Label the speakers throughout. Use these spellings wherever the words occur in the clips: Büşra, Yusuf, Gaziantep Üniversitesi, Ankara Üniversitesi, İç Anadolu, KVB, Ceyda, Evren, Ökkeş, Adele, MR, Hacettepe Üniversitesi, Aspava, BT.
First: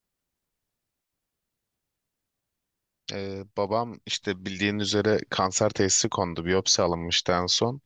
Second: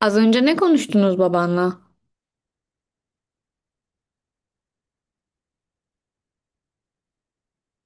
Speaker 1: Az önce ne konuştunuz babanla?
Speaker 2: Babam işte bildiğin üzere kanser teşhisi kondu. Biyopsi alınmıştı en son.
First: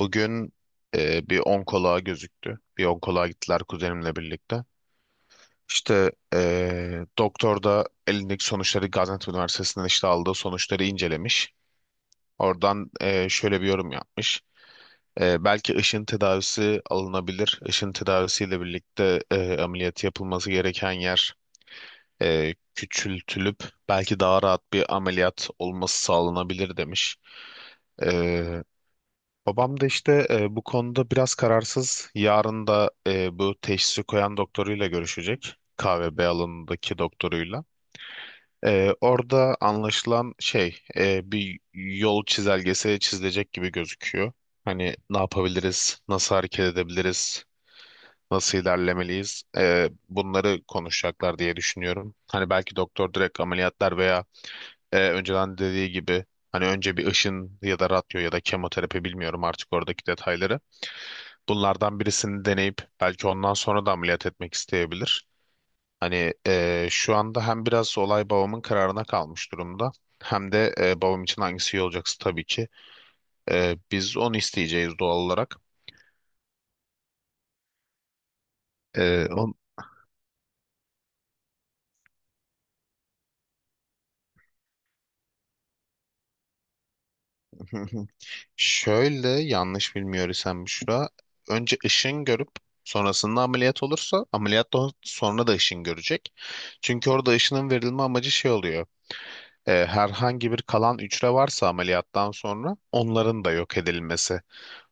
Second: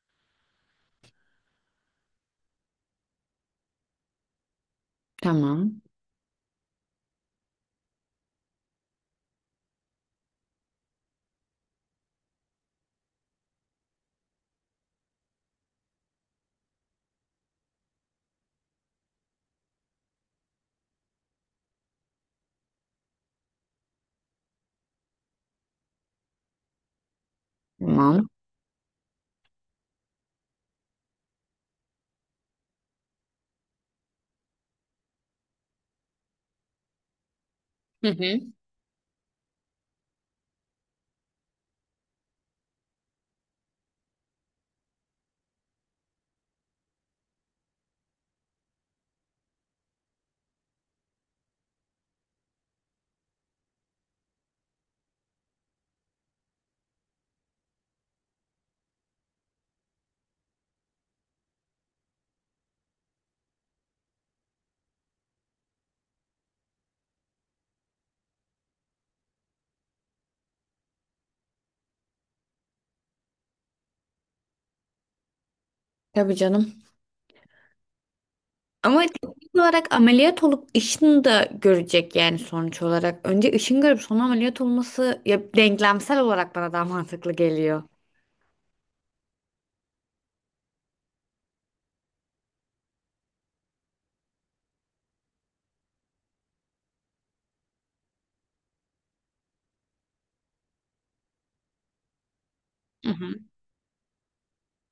Speaker 2: Bugün bir onkoloğa gözüktü. Bir onkoloğa gittiler kuzenimle birlikte.
Speaker 1: Tamam.
Speaker 2: İşte doktor da elindeki sonuçları Gaziantep Üniversitesi'nden işte aldığı sonuçları incelemiş. Oradan şöyle bir yorum yapmış. Belki ışın tedavisi alınabilir. Işın tedavisiyle birlikte ameliyatı yapılması gereken yer küçültülüp belki daha rahat bir ameliyat olması sağlanabilir demiş.
Speaker 1: Tamam.
Speaker 2: E, babam da işte bu konuda biraz kararsız. Yarın da bu teşhisi koyan doktoruyla görüşecek. KVB alanındaki doktoruyla.
Speaker 1: Hı hı.
Speaker 2: Orada anlaşılan şey bir yol çizelgesi çizilecek gibi gözüküyor. Hani ne yapabiliriz, nasıl hareket edebiliriz, nasıl ilerlemeliyiz? Bunları konuşacaklar diye düşünüyorum. Hani belki doktor direkt ameliyatlar veya önceden dediği gibi hani önce bir ışın ya da radyo ya da kemoterapi bilmiyorum artık oradaki detayları. Bunlardan birisini deneyip belki ondan sonra da ameliyat etmek isteyebilir. Hani şu anda hem biraz olay babamın kararına kalmış durumda. Hem de babam için hangisi iyi olacaksa tabii ki. Biz onu isteyeceğiz doğal olarak.
Speaker 1: Tabii canım. Ama
Speaker 2: E, on...
Speaker 1: teknik olarak ameliyat olup Işın'ı da görecek yani sonuç olarak. Önce Işın görüp sonra ameliyat olması ya denklemsel olarak bana daha mantıklı geliyor.
Speaker 2: Şöyle yanlış bilmiyor isem Büşra. Önce ışın görüp sonrasında ameliyat olursa ameliyattan sonra da ışın görecek. Çünkü orada ışının verilme amacı şey oluyor. Herhangi bir kalan hücre varsa ameliyattan sonra
Speaker 1: Hı hı.
Speaker 2: onların da yok edilmesi.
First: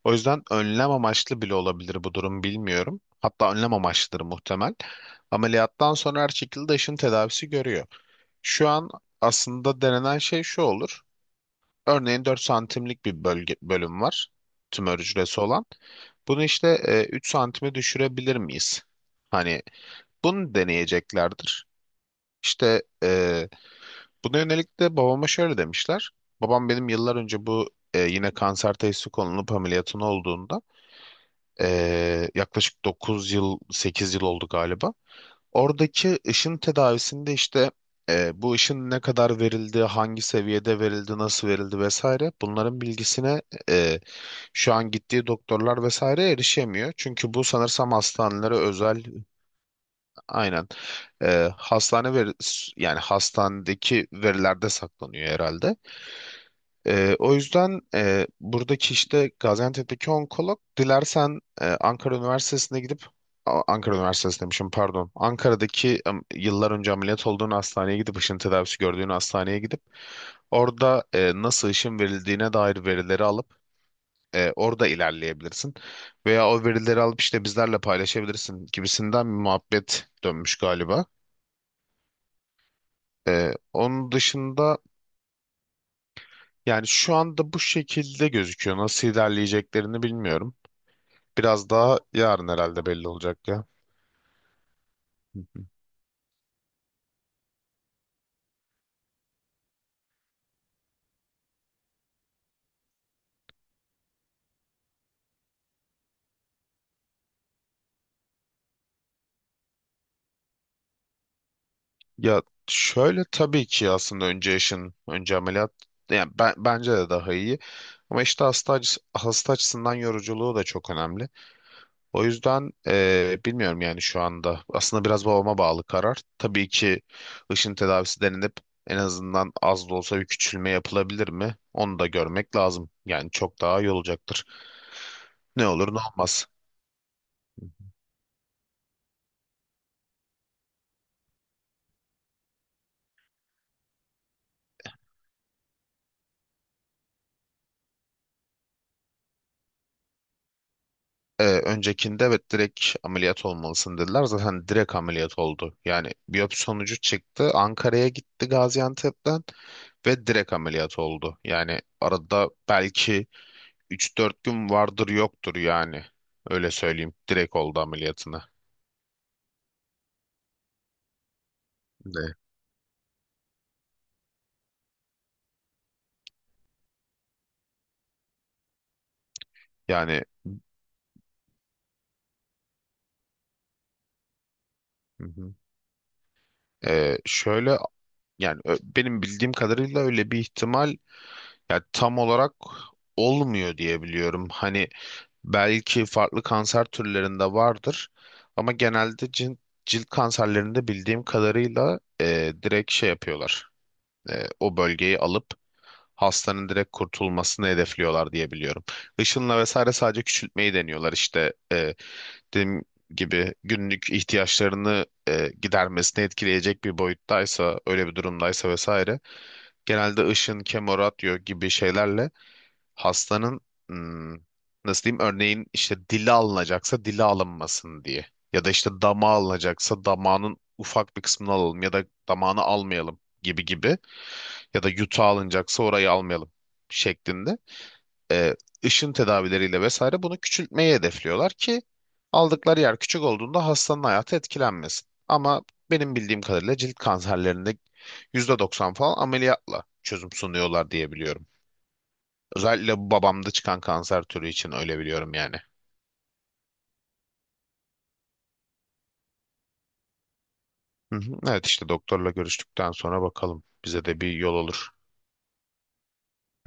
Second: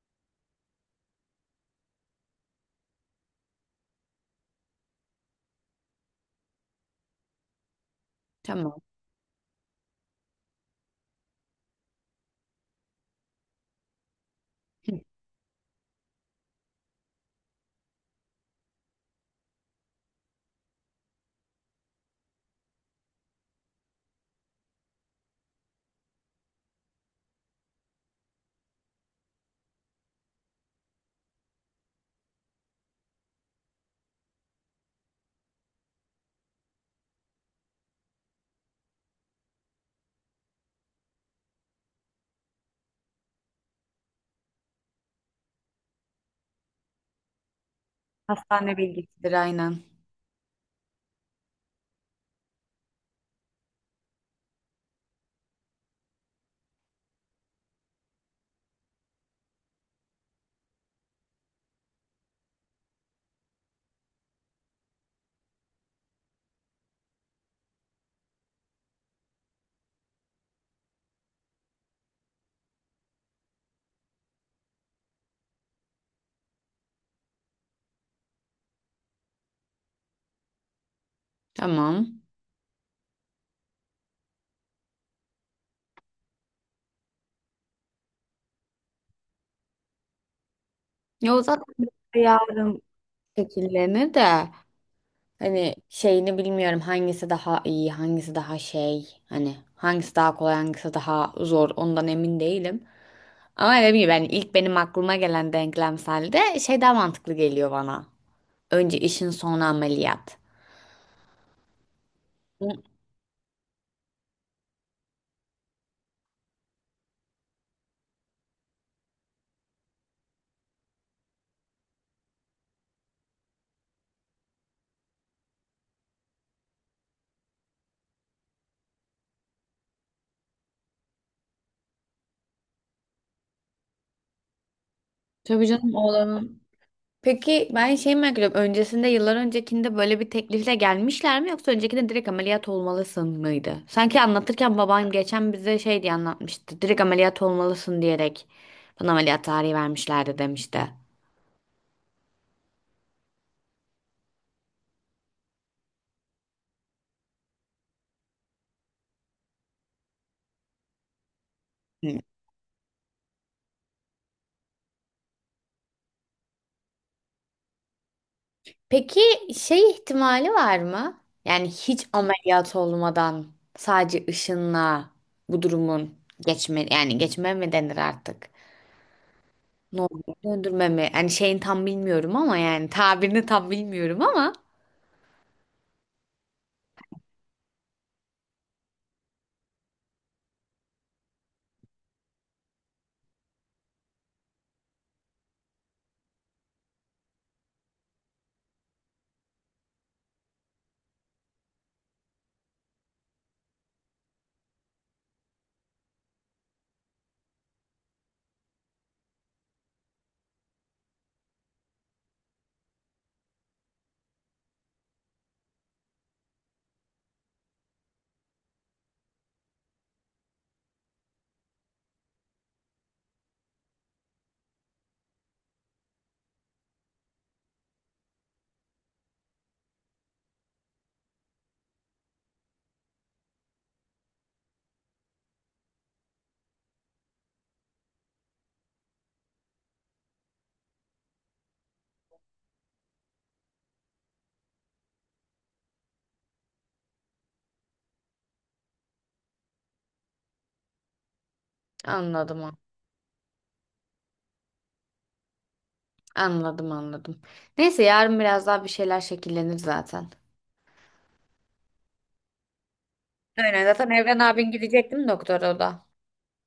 Speaker 2: O yüzden önlem amaçlı bile olabilir bu durum bilmiyorum. Hatta önlem amaçlıdır muhtemel. Ameliyattan sonra her şekilde ışın tedavisi görüyor. Şu
Speaker 1: Tamam.
Speaker 2: an aslında denenen şey şu olur. Örneğin 4 santimlik bir bölüm var. Tümör
Speaker 1: Hı.
Speaker 2: hücresi olan. Bunu işte 3 santime düşürebilir miyiz? Hani bunu deneyeceklerdir. İşte buna yönelik de babama şöyle demişler. Babam benim yıllar önce bu yine kanser teşhisi konulup ameliyatın olduğunda yaklaşık 9 yıl 8 yıl oldu galiba. Oradaki ışın tedavisinde işte bu ışın ne kadar verildi, hangi seviyede verildi, nasıl verildi vesaire bunların bilgisine e, şu an gittiği doktorlar vesaire erişemiyor. Çünkü bu sanırsam hastanelere
Speaker 1: Hastane
Speaker 2: özel
Speaker 1: bilgisidir aynen.
Speaker 2: aynen e, hastane veri, yani hastanedeki verilerde saklanıyor herhalde. O yüzden buradaki işte Gaziantep'teki onkolog dilersen Ankara Üniversitesi'ne gidip Ankara Üniversitesi demişim pardon. Ankara'daki yıllar önce ameliyat olduğun hastaneye gidip ışın tedavisi gördüğün hastaneye gidip orada nasıl ışın verildiğine dair verileri alıp orada ilerleyebilirsin. Veya o verileri alıp işte bizlerle paylaşabilirsin gibisinden bir muhabbet dönmüş galiba.
Speaker 1: Tamam.
Speaker 2: Onun dışında yani şu anda bu şekilde gözüküyor. Nasıl ilerleyeceklerini bilmiyorum.
Speaker 1: Ya o zaten
Speaker 2: Biraz daha yarın
Speaker 1: yarın
Speaker 2: herhalde belli olacak ya.
Speaker 1: şekillenir de hani şeyini bilmiyorum, hangisi daha iyi, hangisi daha şey, hani hangisi daha kolay, hangisi daha zor, ondan emin değilim. Ama dediğim gibi yani ilk benim aklıma gelen denklemselde şey daha mantıklı geliyor bana. Önce işin, sonra ameliyat.
Speaker 2: Ya
Speaker 1: Hı.
Speaker 2: şöyle tabii ki aslında önce yaşın, önce ameliyat yani bence de daha iyi. Ama işte hasta açısından yoruculuğu da çok önemli. O yüzden bilmiyorum yani şu anda. Aslında biraz babama bağlı karar. Tabii ki ışın tedavisi denilip en azından az da olsa bir küçülme yapılabilir mi? Onu da görmek lazım. Yani çok daha iyi olacaktır.
Speaker 1: Tabii
Speaker 2: Ne olur
Speaker 1: canım
Speaker 2: ne olmaz.
Speaker 1: oğlanın. Peki ben şey merak ediyorum. Öncesinde, yıllar öncekinde, böyle bir teklifle gelmişler mi, yoksa öncekinde direkt ameliyat olmalısın mıydı? Sanki anlatırken babam geçen bize şey diye anlatmıştı. Direkt ameliyat olmalısın diyerek bana ameliyat tarihi vermişlerdi demişti.
Speaker 2: Öncekinde evet direkt ameliyat olmalısın dediler. Zaten direkt ameliyat oldu. Yani biyopsi sonucu çıktı. Ankara'ya gitti Gaziantep'ten ve direkt ameliyat oldu. Yani
Speaker 1: Hı.
Speaker 2: arada belki 3-4 gün vardır yoktur yani. Öyle söyleyeyim. Direkt oldu ameliyatına.
Speaker 1: Peki şey ihtimali var mı? Yani hiç
Speaker 2: Ne?
Speaker 1: ameliyat olmadan sadece ışınla bu durumun geçme, yani geçme mi denir artık? Ne
Speaker 2: Yani
Speaker 1: oluyor? Döndürme mi? Yani şeyin tam bilmiyorum ama yani tabirini tam bilmiyorum ama
Speaker 2: hı hı. Şöyle yani benim bildiğim kadarıyla öyle bir ihtimal yani tam olarak olmuyor diye biliyorum. Hani belki farklı kanser türlerinde vardır ama genelde cilt kanserlerinde bildiğim kadarıyla direkt şey yapıyorlar. O bölgeyi alıp hastanın direkt kurtulmasını hedefliyorlar diye biliyorum. Işınla vesaire sadece küçültmeyi deniyorlar işte dediğim gibi günlük ihtiyaçlarını gidermesini etkileyecek bir boyuttaysa öyle bir durumdaysa vesaire genelde ışın, kemoradyo gibi şeylerle hastanın hmm, nasıl diyeyim örneğin işte dili alınacaksa dili alınmasın diye ya da işte damağı alınacaksa damağının ufak bir kısmını alalım ya da damağını almayalım gibi gibi ya da yutağı alınacaksa orayı almayalım şeklinde e, ışın tedavileriyle vesaire bunu küçültmeyi hedefliyorlar ki aldıkları yer küçük olduğunda hastanın hayatı etkilenmesin. Ama benim bildiğim kadarıyla cilt kanserlerinde %90 falan ameliyatla çözüm sunuyorlar diye biliyorum.
Speaker 1: anladım
Speaker 2: Özellikle bu babamda çıkan kanser türü için öyle biliyorum yani.
Speaker 1: anladım anladım. Neyse yarın biraz daha bir şeyler şekillenir zaten.
Speaker 2: Hı hı. Evet işte doktorla görüştükten sonra bakalım.
Speaker 1: Aynen,
Speaker 2: Bize
Speaker 1: zaten
Speaker 2: de bir
Speaker 1: Evren
Speaker 2: yol
Speaker 1: abin
Speaker 2: olur.
Speaker 1: gidecektim doktora o da.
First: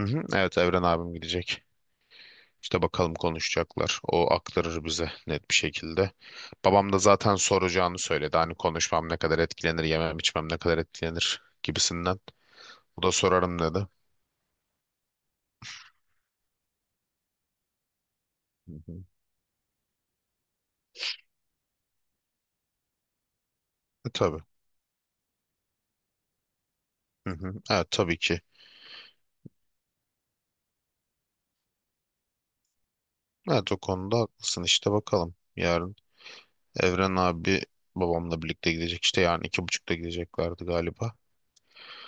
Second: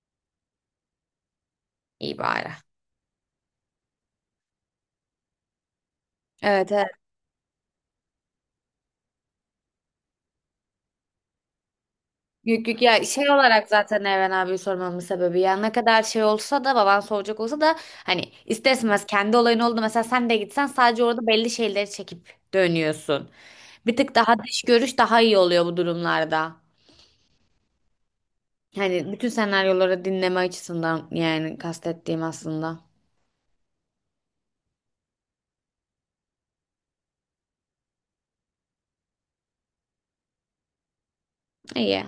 Speaker 2: Hı hı. Evet Evren abim gidecek.
Speaker 1: İyi bari.
Speaker 2: İşte bakalım konuşacaklar. O aktarır bize net bir şekilde.
Speaker 1: Evet, evet.
Speaker 2: Babam da zaten soracağını söyledi. Hani konuşmam ne kadar etkilenir, yemem içmem ne kadar etkilenir gibisinden.
Speaker 1: Yok, yok
Speaker 2: O
Speaker 1: ya,
Speaker 2: da
Speaker 1: şey
Speaker 2: sorarım
Speaker 1: olarak
Speaker 2: dedi.
Speaker 1: zaten Evren abi sormamın sebebi, ya ne kadar şey olsa da, baban soracak olsa da, hani ister
Speaker 2: Hı hı.
Speaker 1: istemez kendi olayın oldu, mesela sen de gitsen sadece orada belli şeyleri çekip dönüyorsun. Bir
Speaker 2: E,
Speaker 1: tık daha
Speaker 2: tabii.
Speaker 1: dış görüş daha iyi oluyor bu durumlarda.
Speaker 2: Hı hı. Evet tabii ki.
Speaker 1: Hani bütün senaryoları dinleme açısından, yani kastettiğim aslında.
Speaker 2: Evet o konuda haklısın işte bakalım. Yarın Evren abi babamla birlikte gidecek işte yani 2.30'da gideceklerdi galiba.
Speaker 1: İyi.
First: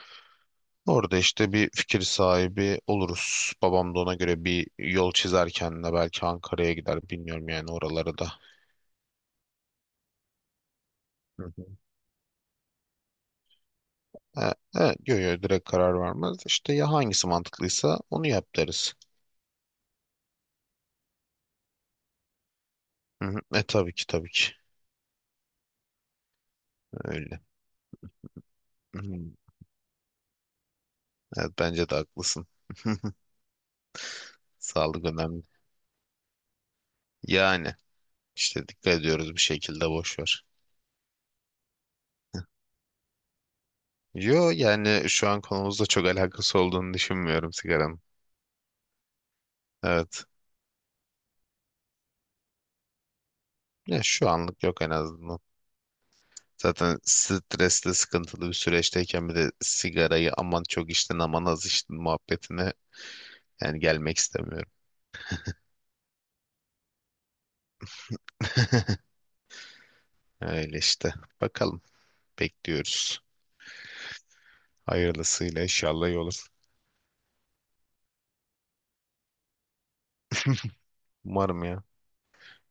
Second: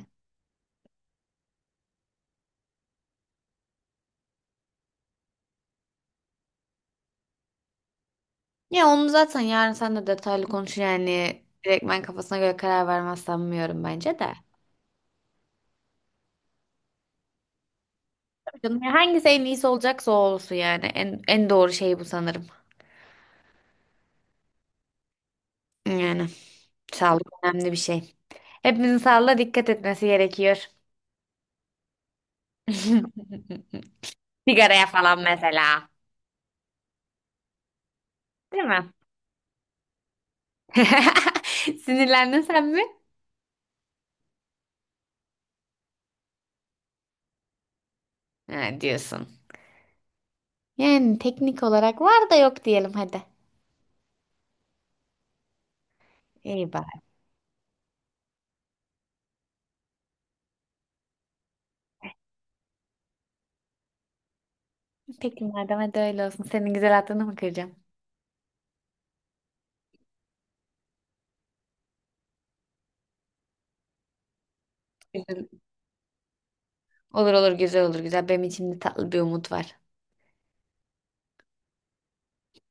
Speaker 2: Orada işte bir fikir sahibi oluruz. Babam da ona göre bir yol çizer kendine belki Ankara'ya gider bilmiyorum yani oralara da.
Speaker 1: Ya onu zaten yarın sen de detaylı konuşun, yani
Speaker 2: Hı hı.
Speaker 1: direkt ben kafasına göre karar vermez sanmıyorum bence de.
Speaker 2: Evet, yo, yo, direkt karar vermez. İşte ya hangisi mantıklıysa onu yap
Speaker 1: Canım, ya
Speaker 2: deriz.
Speaker 1: hangisi en iyisi olacaksa o olsun yani, en, en doğru şey bu sanırım.
Speaker 2: Hı hı. Tabii ki tabii ki
Speaker 1: Yani sağlık
Speaker 2: öyle.
Speaker 1: önemli bir şey. Hepimizin
Speaker 2: Hı hı.
Speaker 1: sağlığına dikkat etmesi gerekiyor.
Speaker 2: Evet bence de haklısın.
Speaker 1: Sigaraya
Speaker 2: Sağlık
Speaker 1: falan
Speaker 2: önemli.
Speaker 1: mesela.
Speaker 2: Yani
Speaker 1: Değil
Speaker 2: işte
Speaker 1: mi?
Speaker 2: dikkat ediyoruz bir şekilde boş ver.
Speaker 1: Sinirlendin sen mi?
Speaker 2: Yo yani şu an konumuzla çok alakası olduğunu düşünmüyorum sigaranın.
Speaker 1: Ha, diyorsun.
Speaker 2: Evet.
Speaker 1: Yani teknik olarak var da yok diyelim hadi.
Speaker 2: Ya şu anlık yok en azından.
Speaker 1: İyi
Speaker 2: Zaten
Speaker 1: bari.
Speaker 2: stresli, sıkıntılı bir süreçteyken bir de sigarayı aman çok içtin aman az içtin muhabbetine yani gelmek istemiyorum.
Speaker 1: Peki madem, hadi öyle olsun. Senin güzel aklını mı kıracağım?
Speaker 2: Öyle işte. Bakalım. Bekliyoruz.
Speaker 1: Güzel.
Speaker 2: Hayırlısıyla inşallah iyi olur.
Speaker 1: Olur olur, güzel olur, güzel. Benim içimde tatlı bir umut var.
Speaker 2: Umarım ya.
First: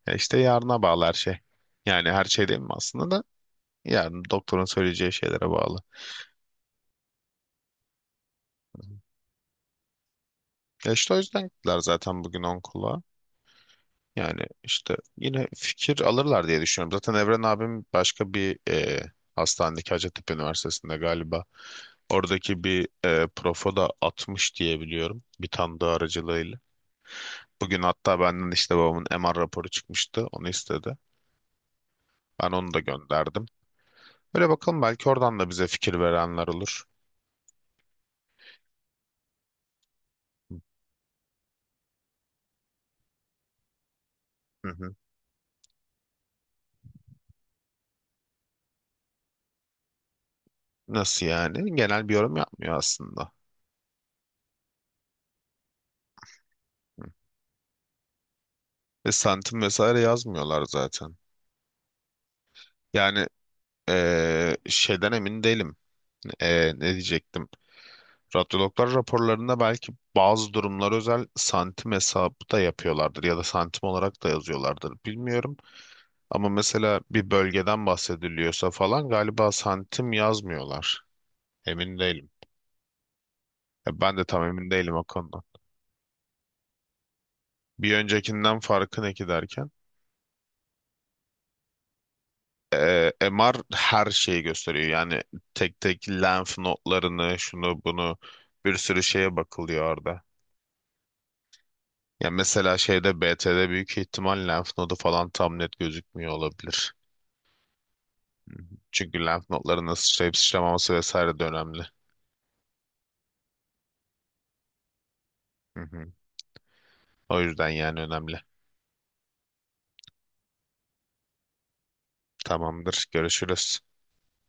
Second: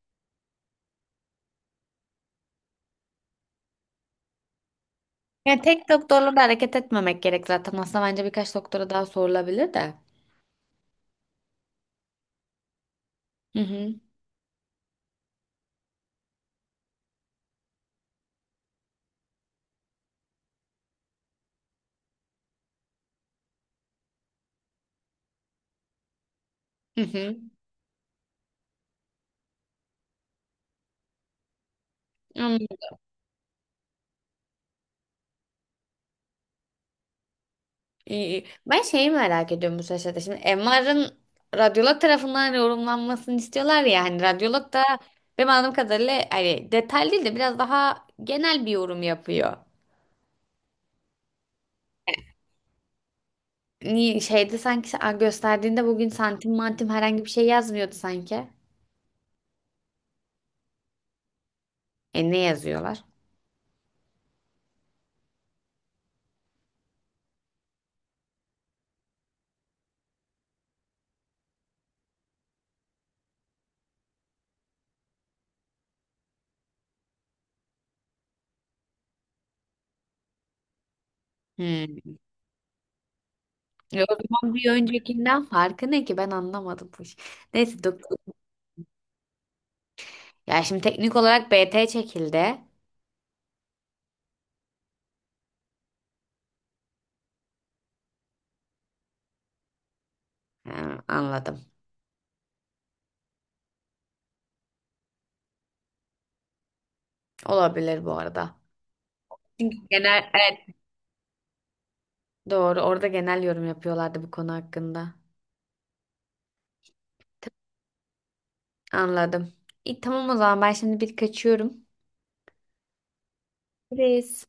Speaker 2: Ya işte yarına bağlı her şey. Yani her şey değil mi aslında da yarın doktorun söyleyeceği şeylere
Speaker 1: Yani
Speaker 2: bağlı.
Speaker 1: tek doktorla da hareket etmemek gerek zaten. Aslında bence birkaç doktora daha sorulabilir de.
Speaker 2: Ya işte o yüzden gittiler zaten bugün onkoloğa.
Speaker 1: Hı hı.
Speaker 2: Yani işte yine fikir alırlar diye düşünüyorum. Zaten Evren abim başka bir hastanedeki Hacettepe Üniversitesi'nde galiba oradaki bir profo da atmış diye biliyorum bir tanıdığı aracılığıyla.
Speaker 1: Hı hı.
Speaker 2: Bugün hatta benden işte babamın MR raporu çıkmıştı onu istedi. Ben onu
Speaker 1: Anladım.
Speaker 2: da gönderdim. Böyle bakalım belki oradan da bize fikir verenler olur.
Speaker 1: Ben şeyi merak ediyorum bu sırada. Şimdi MR'ın radyolog tarafından yorumlanmasını istiyorlar ya. Hani
Speaker 2: Hı
Speaker 1: radyolog da
Speaker 2: hı.
Speaker 1: benim anladığım kadarıyla hani detaylı değil de biraz daha genel bir yorum yapıyor.
Speaker 2: Nasıl yani? Genel bir yorum yapmıyor aslında.
Speaker 1: Niye şeyde sanki sen- gösterdiğinde bugün santim mantim herhangi bir şey yazmıyordu sanki.
Speaker 2: Ve santim vesaire yazmıyorlar zaten.
Speaker 1: E ne yazıyorlar?
Speaker 2: Yani şeyden emin değilim. Ne diyecektim? Radyologlar raporlarında belki bazı durumlar özel santim hesabı da yapıyorlardır ya da santim olarak da yazıyorlardır bilmiyorum. Ama mesela bir bölgeden bahsediliyorsa falan galiba santim yazmıyorlar. Emin
Speaker 1: Hmm.
Speaker 2: değilim. Ya
Speaker 1: E o
Speaker 2: ben de tam
Speaker 1: zaman bir
Speaker 2: emin değilim o
Speaker 1: öncekinden
Speaker 2: konuda.
Speaker 1: farkı ne ki, ben anlamadım bu iş. Neyse,
Speaker 2: Bir
Speaker 1: doktor.
Speaker 2: öncekinden farkı ne ki derken?
Speaker 1: Ya şimdi teknik olarak BT çekildi.
Speaker 2: MR her şeyi gösteriyor. Yani tek tek lenf notlarını, şunu bunu bir sürü şeye bakılıyor orada.
Speaker 1: Ha, anladım.
Speaker 2: Ya mesela şeyde BT'de büyük ihtimal lenf nodu falan tam net gözükmüyor olabilir.
Speaker 1: Olabilir bu arada.
Speaker 2: Hı hı. Çünkü lenf
Speaker 1: Çünkü
Speaker 2: notlarının
Speaker 1: genel,
Speaker 2: sıçrayıp
Speaker 1: evet.
Speaker 2: sıçramaması vesaire de önemli.
Speaker 1: Doğru. Orada genel yorum yapıyorlardı bu konu hakkında.
Speaker 2: Hı hı. O yüzden yani önemli.
Speaker 1: Anladım. İyi, tamam, o zaman ben şimdi bir kaçıyorum.
Speaker 2: Tamamdır. Görüşürüz.
Speaker 1: Görüşürüz.